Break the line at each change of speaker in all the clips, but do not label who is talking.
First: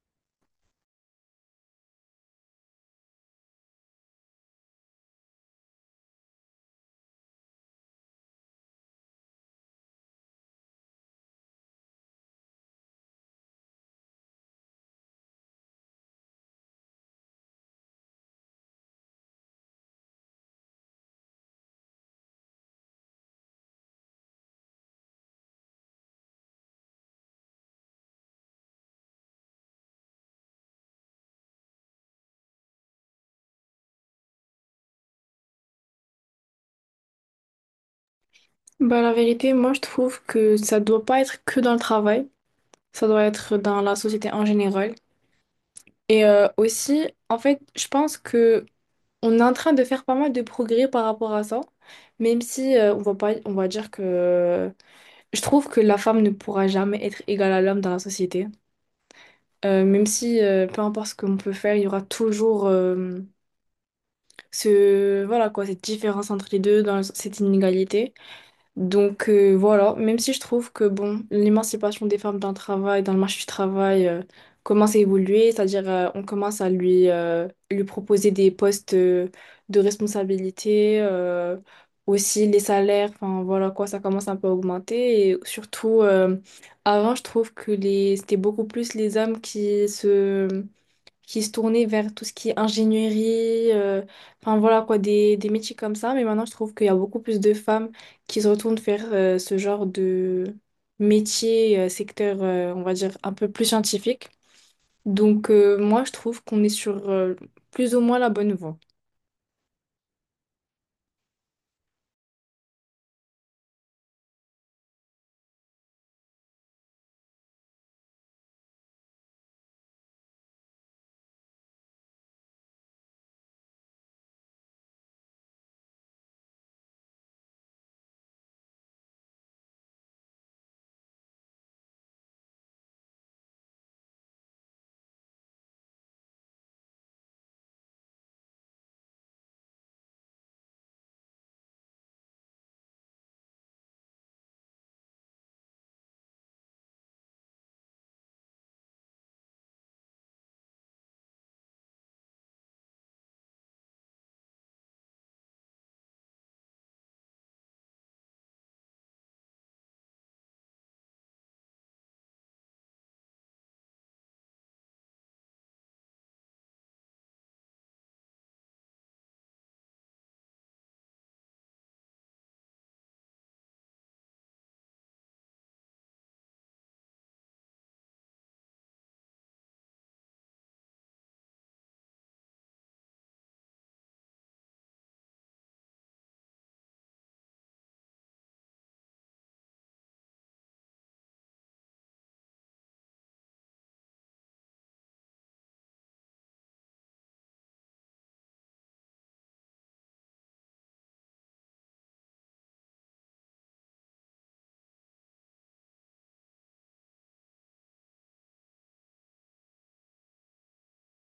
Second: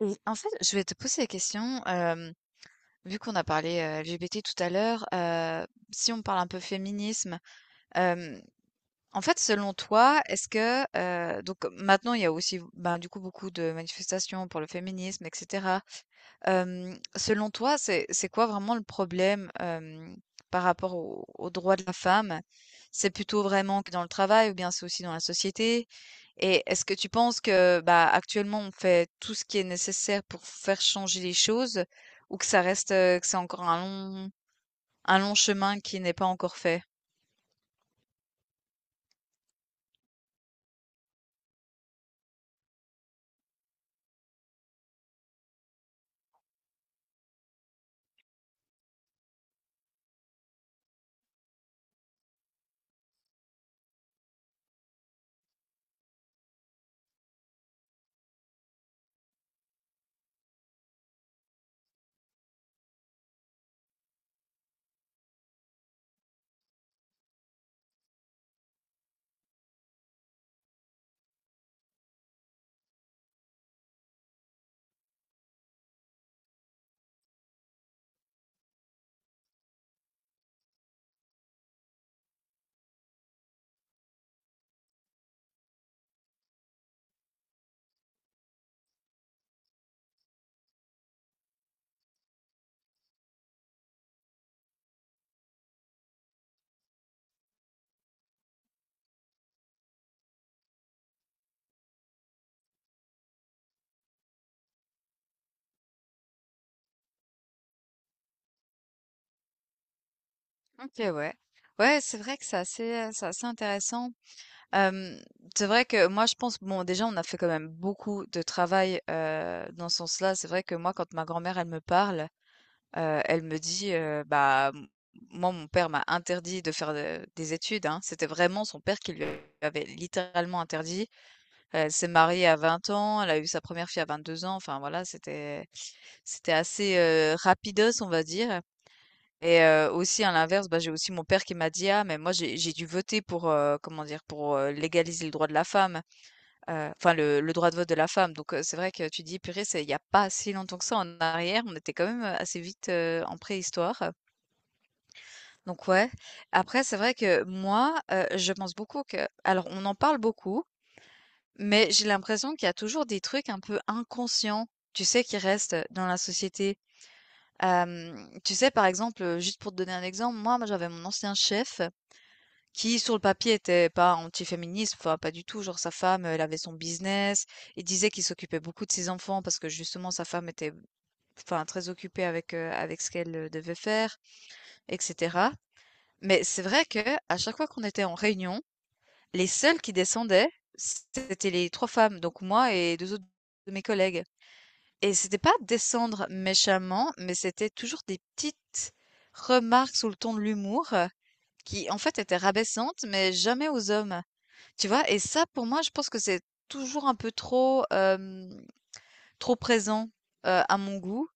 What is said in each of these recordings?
Et en fait, je vais te poser la question, vu qu'on a parlé, LGBT tout à l'heure. Si on parle un peu féminisme, hem, en fait, selon toi, est-ce que, donc maintenant il y a aussi, ben, du coup, beaucoup de manifestations pour le féminisme et cetera. Selon toi, c'est quoi vraiment le problème, par rapport aux droits de la femme? C'est plutôt vraiment que dans le travail ou bien c'est aussi dans la société? Et est-ce que tu penses que, bah, actuellement, on fait tout ce qui est nécessaire pour faire changer les choses ou que ça reste, que c'est encore un long chemin qui n'est pas encore fait?
Bah, la vérité, moi je trouve que ça doit pas être que dans le travail, ça doit être dans la société en général. Et aussi, en fait, je pense que on est en train de faire pas mal de progrès par rapport à ça, même si on va pas, on va dire que je trouve que la femme ne pourra jamais être égale à l'homme dans la société. Même si peu importe ce qu'on peut faire, il y aura toujours ce voilà quoi, cette différence entre les deux dans cette inégalité. Donc voilà, même si je trouve que bon, l'émancipation des femmes dans le travail, dans le marché du travail, commence à évoluer, c'est-à-dire on commence à lui, lui proposer des postes de responsabilité, aussi les salaires, enfin voilà quoi, ça commence un peu à augmenter. Et surtout, avant, je trouve que c'était beaucoup plus les hommes qui se tournaient vers tout ce qui est ingénierie, enfin voilà quoi, des métiers comme ça. Mais maintenant, je trouve qu'il y a beaucoup plus de femmes qui se retournent vers ce genre de métier, secteur, on va dire, un peu plus scientifique. Donc moi, je trouve qu'on est sur plus ou moins la bonne voie.
OK, ouais. Ouais, c'est vrai que c'est assez intéressant. Euh, c'est vrai que moi, je pense, bon, déjà, on a fait quand même beaucoup de travail dans ce sens-là. C'est vrai que moi, quand ma grand-mère, elle me parle, elle me dit, «Bah, m moi, mon père m'a interdit de faire, des études», hein. C'était vraiment son père qui lui avait littéralement interdit. Elle s'est mariée à 20 ans, elle a eu sa première fille à 22 ans, enfin voilà, c'était assez, rapidos, on va dire, et aussi à l'inverse, bah, j'ai aussi mon père qui m'a dit: «Ah mais moi j'ai dû voter pour, comment dire? Pour, légaliser le droit de la femme, enfin le droit de vote de la femme», donc c'est vrai que tu dis: «Purée, c'est il y a pas si longtemps que ça en arrière», on était quand même, assez vite, en préhistoire. Donc ouais. Après, c'est vrai que moi, je pense beaucoup que alors on en parle beaucoup, mais j'ai l'impression qu'il y a toujours des trucs un peu inconscients, tu sais, qui restent dans la société. Tu sais, par exemple, juste pour te donner un exemple, moi j'avais mon ancien chef qui, sur le papier, était pas anti-féministe, enfin pas du tout, genre sa femme, elle avait son business. Il disait qu'il s'occupait beaucoup de ses enfants parce que justement sa femme était, enfin, très occupée avec, avec ce qu'elle, devait faire etc. Mais c'est vrai que à chaque fois qu'on était en réunion, les seules qui descendaient, c'était les 3 femmes, donc moi et 2 autres de mes collègues. Et c'était pas descendre méchamment, mais c'était toujours des petites remarques sous le ton de l'humour, qui en fait étaient rabaissantes, mais jamais aux hommes. Tu vois? Et ça pour moi, je pense que c'est toujours un peu trop, hem trop présent, à mon goût,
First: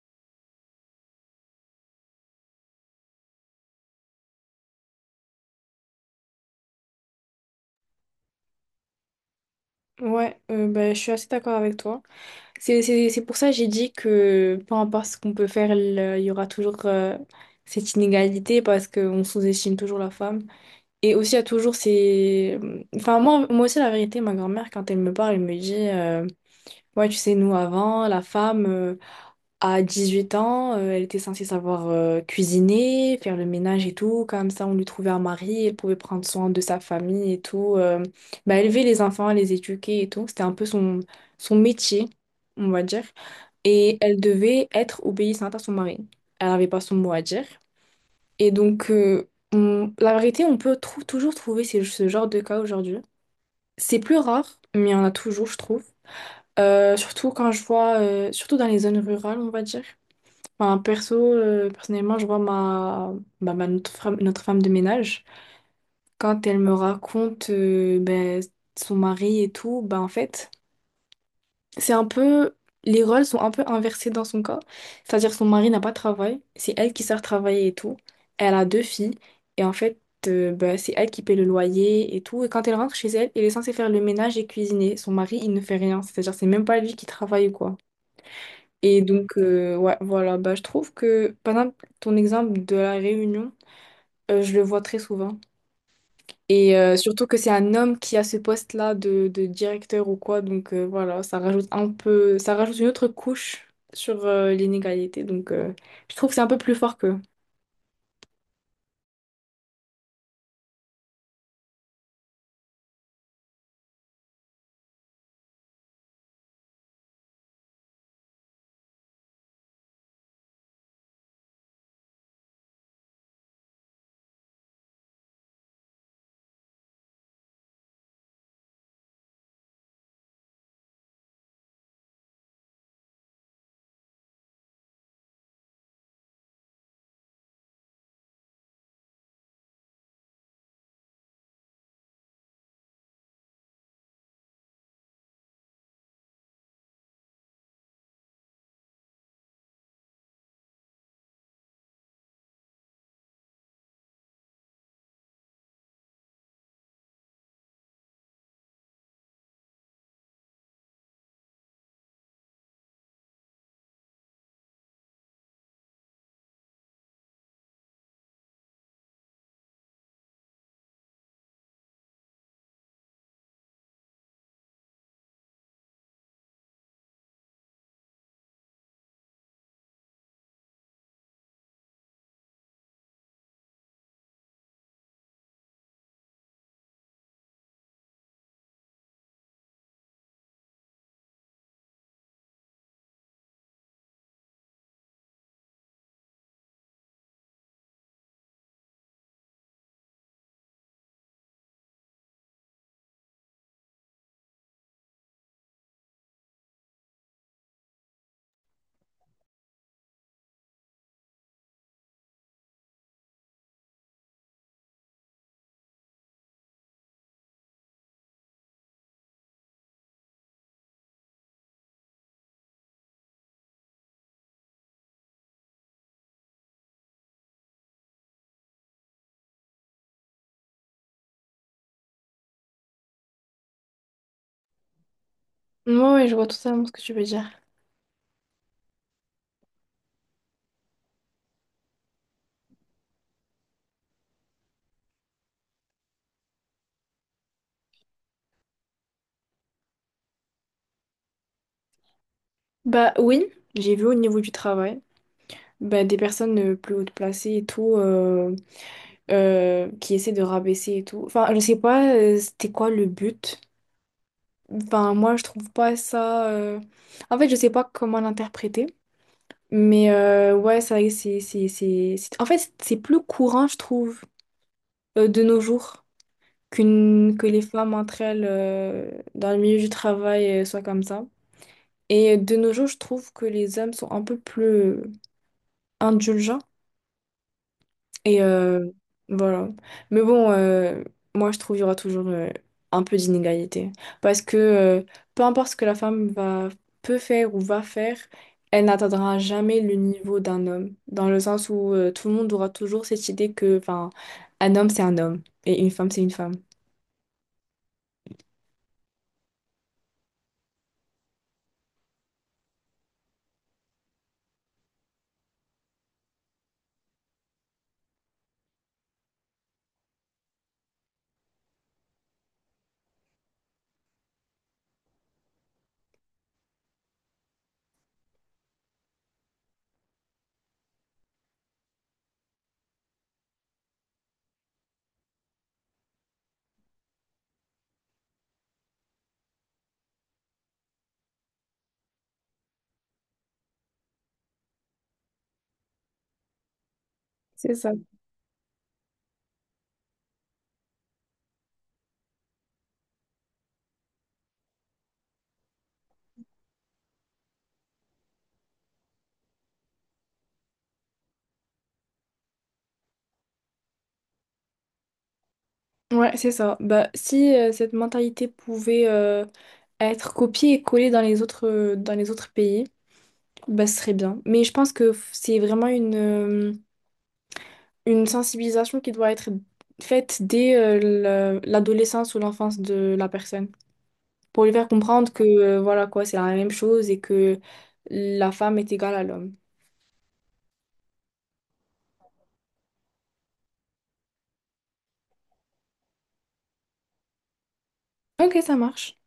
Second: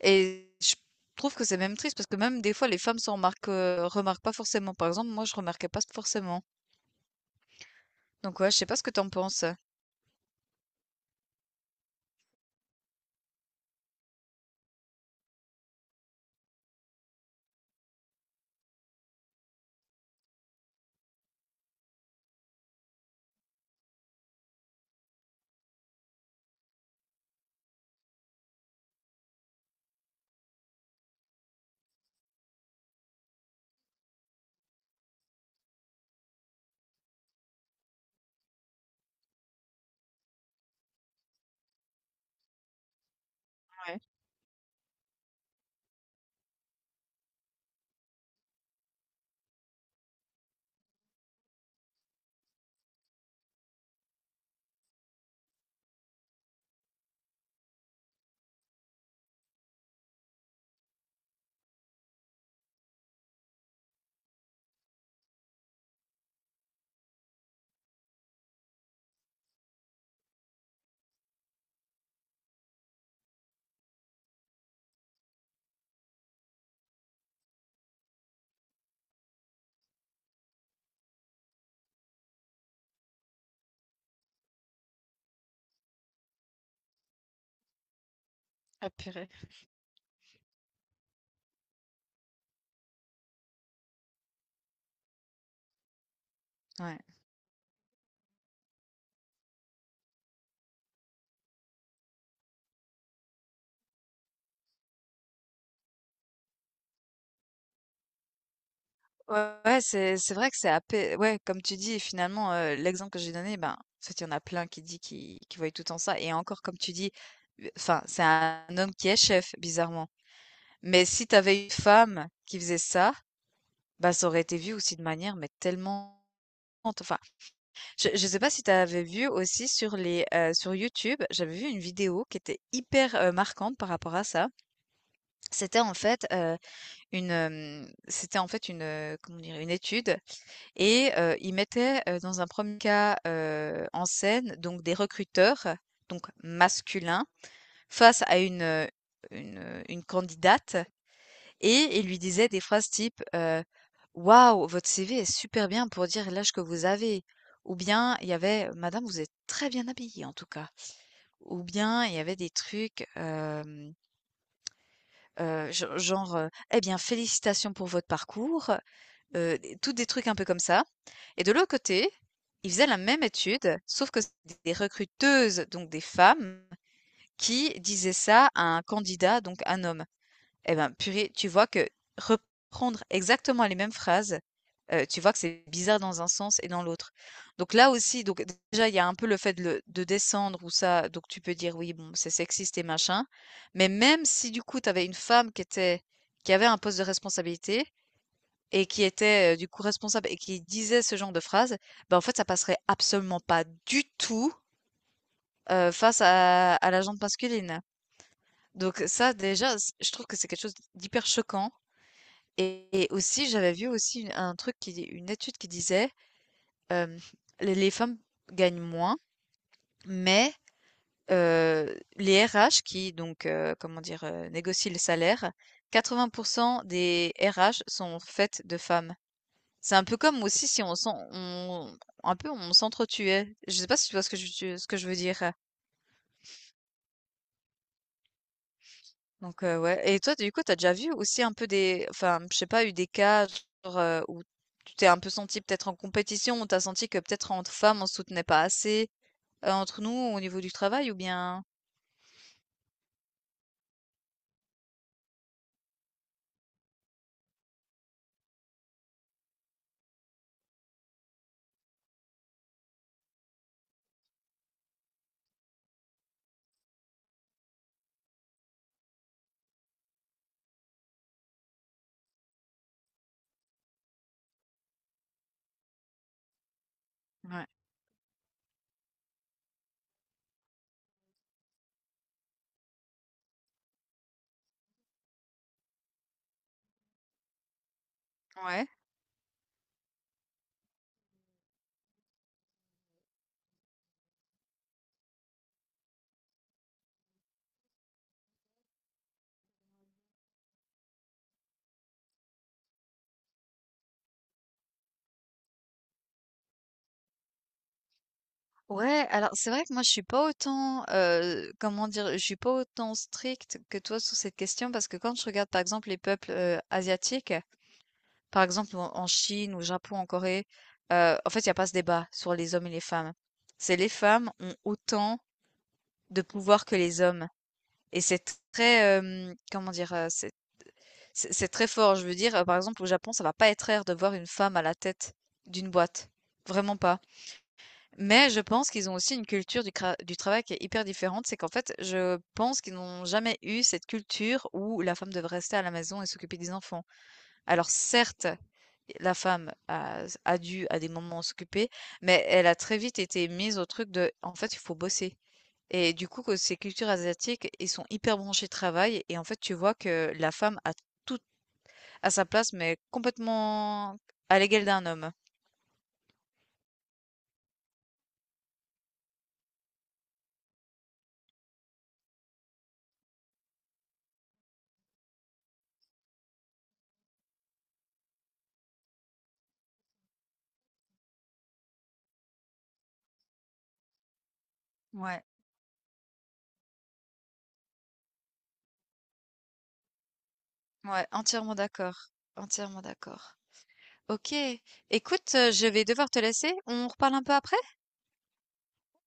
et je trouve que c'est même triste parce que même des fois les femmes remarquent pas forcément. Par exemple, moi je remarquais pas forcément. Donc ouais, je sais pas ce que t'en penses?
Ouais, bah, je suis assez d'accord avec toi. C'est pour ça que j'ai dit que peu importe ce qu'on peut faire, il y aura toujours cette inégalité parce qu'on sous-estime toujours la femme. Et aussi, il y a toujours ces... Enfin, moi aussi, la vérité, ma grand-mère, quand elle me parle, elle me dit, ouais, tu sais, nous, avant, la femme, à 8 ans, elle était censée savoir cuisiner, faire le ménage et tout. Comme ça, on lui trouvait un mari, elle pouvait prendre soin de sa famille et tout. Bah, élever les enfants, les éduquer et tout. C'était un peu son, son métier, on va dire. Et
Ouais.
elle devait être obéissante à son mari. Elle n'avait pas son mot à dire. Et donc, la vérité, on peut toujours trouver ce genre de cas aujourd'hui. C'est plus rare, mais il y en a toujours, je trouve. Surtout quand je vois, surtout dans les zones rurales, on va dire. Enfin, perso, personnellement, je vois bah, notre femme de ménage, quand elle me raconte ben, son mari et tout, bah en fait. C'est un peu, les rôles sont un peu inversés dans son cas. C'est-à-dire son mari n'a pas de travail, c'est elle qui sort travailler et tout. Elle a 2 filles et en fait, bah, c'est elle qui paie le loyer et tout. Et quand elle rentre chez elle, elle est censée faire le ménage et cuisiner. Son mari, il ne fait rien. C'est-à-dire, c'est même pas lui qui travaille ou quoi.
Ah
Et
purée.
donc, euh, ouais, voilà, bah, je trouve que, par exemple, ton exemple de la Réunion, je le vois très souvent. Et
Ouais,
surtout que c'est un homme qui a ce poste-là de directeur ou quoi, donc voilà, ça rajoute un peu, ça rajoute une autre couche sur l'inégalité, donc je trouve que c'est un peu plus fort qu'eux.
ouais, ouais, c'est vrai que c'est apé ouais, comme tu dis, finalement, l'exemple que j'ai donné, ben, en fait, il y en a plein qui dit qui voient tout en ça. Et encore, comme tu dis, enfin, c'est un homme qui est chef, bizarrement. Mais si t'avais une femme qui faisait ça, bah, ça aurait été vu aussi de manière, mais tellement, enfin, je ne sais pas si tu avais vu aussi sur les, sur YouTube, j'avais vu une vidéo qui était hyper, marquante par rapport à ça. C'était en fait, c'était en fait une, comment dire? Une étude, et ils mettaient, dans un premier cas, en scène donc des recruteurs, donc masculins, face à une candidate, et il lui disait des phrases type, «Waouh, votre CV est super bien pour dire l'âge que vous avez», ou bien il y avait: «Madame, vous êtes très bien habillée en tout cas», ou bien il y avait des trucs, hem, gen genre, «Eh bien félicitations pour votre parcours», des tous des trucs un peu comme ça, et de l'autre côté, ils faisaient la même étude, sauf que c'était des recruteuses, donc des femmes, qui disaient ça à un candidat, donc un homme. Eh ben, purée, tu vois que reprendre exactement les mêmes phrases, tu vois que c'est bizarre dans un sens et dans l'autre. Donc là aussi, donc déjà, il y a un peu le fait de le de descendre ou ça, donc tu peux dire: «Oui, bon, c'est sexiste et machin». Mais même si du coup, tu avais une femme qui avait un poste de responsabilité et qui était, du coup responsable et qui disait ce genre de phrase, ben en fait, ça passerait absolument pas du tout, face à la gente masculine. Donc ça, déjà, c je trouve que c'est quelque chose d'hyper choquant. Et aussi, j'avais vu aussi une étude qui disait, hem, les femmes gagnent moins, mais, les RH qui donc, comment dire? Négocient les salaires, 80% des RH sont faites de femmes. C'est un peu comme aussi si on s'en on un peu on s'entretuait. Je sais pas si tu vois ce que je veux dire?
Moi, ouais, ouais, je vois totalement ce que tu veux dire.
Donc ouais, et toi, du coup, t'as déjà vu aussi un peu des je sais pas, eu des cas genre, où tu t'es un peu senti peut-être en compétition, où tu senti que peut-être entre femmes, on se soutenait pas assez, entre nous, au niveau du travail ou bien?
Bah oui, j'ai vu au niveau du travail, bah, des personnes plus hautes placées et tout, qui essaient de rabaisser et tout. Enfin, je sais pas, c'était quoi le but? Enfin, moi, je trouve pas ça. En fait, je sais pas comment l'interpréter. Mais ouais, c'est vrai que en fait, c'est plus courant, je trouve, de nos jours, que les
Ouais.
femmes entre elles, dans le milieu du travail, soient comme ça. Et de nos jours, je trouve que les hommes sont un peu plus indulgents. Et
Ouais.
euh, voilà. Mais bon, moi, je trouve qu'il y aura toujours un peu d'inégalité. Parce que peu importe ce que la femme peut faire ou va faire, elle n'atteindra jamais le niveau d'un homme. Dans le sens où tout le monde aura toujours cette idée que, enfin, un homme, c'est un homme. Et une femme.
Ouais, alors c'est vrai que moi, je suis pas autant, comment dire? Je suis pas autant stricte que toi sur cette question parce que quand je regarde, par exemple, les peuples, asiatiques, par exemple, en Chine, au Japon, en Corée, en fait, il y a pas ce débat sur les hommes et les femmes. C'est les femmes ont autant de pouvoir que les hommes. Et c'est très, comment dire, c'est très fort. Je veux dire, par exemple, au Japon, ça va pas être rare de voir une femme à la tête d'une boîte. Vraiment pas. Mais je pense qu'ils ont aussi une culture du travail qui est hyper différente. C'est qu'en fait, je pense qu'ils n'ont jamais eu cette culture où la femme devrait rester à la maison et s'occuper des enfants.
C'est
Alors
ça.
certes, la femme a dû à des moments s'occuper, mais elle a très vite été mise au truc de: «En fait, il faut bosser», et du coup que ces cultures asiatiques, ils sont hyper branchés travail, et en fait, tu vois que la femme a tout à sa place, mais complètement à l'égal d'un homme.
Ouais, c'est ça. Bah, si cette mentalité pouvait être copiée et collée dans les autres pays, bah, ce serait bien. Mais je pense que c'est vraiment une sensibilisation qui doit être faite dès l'adolescence ou l'enfance de la personne pour lui faire comprendre que
Ouais.
voilà quoi, c'est la même chose et que la femme est égale à l'homme.
Ouais, entièrement d'accord, entièrement d'accord. OK, écoute, je vais devoir te laisser, on reparle un peu après?
Ok, ça marche.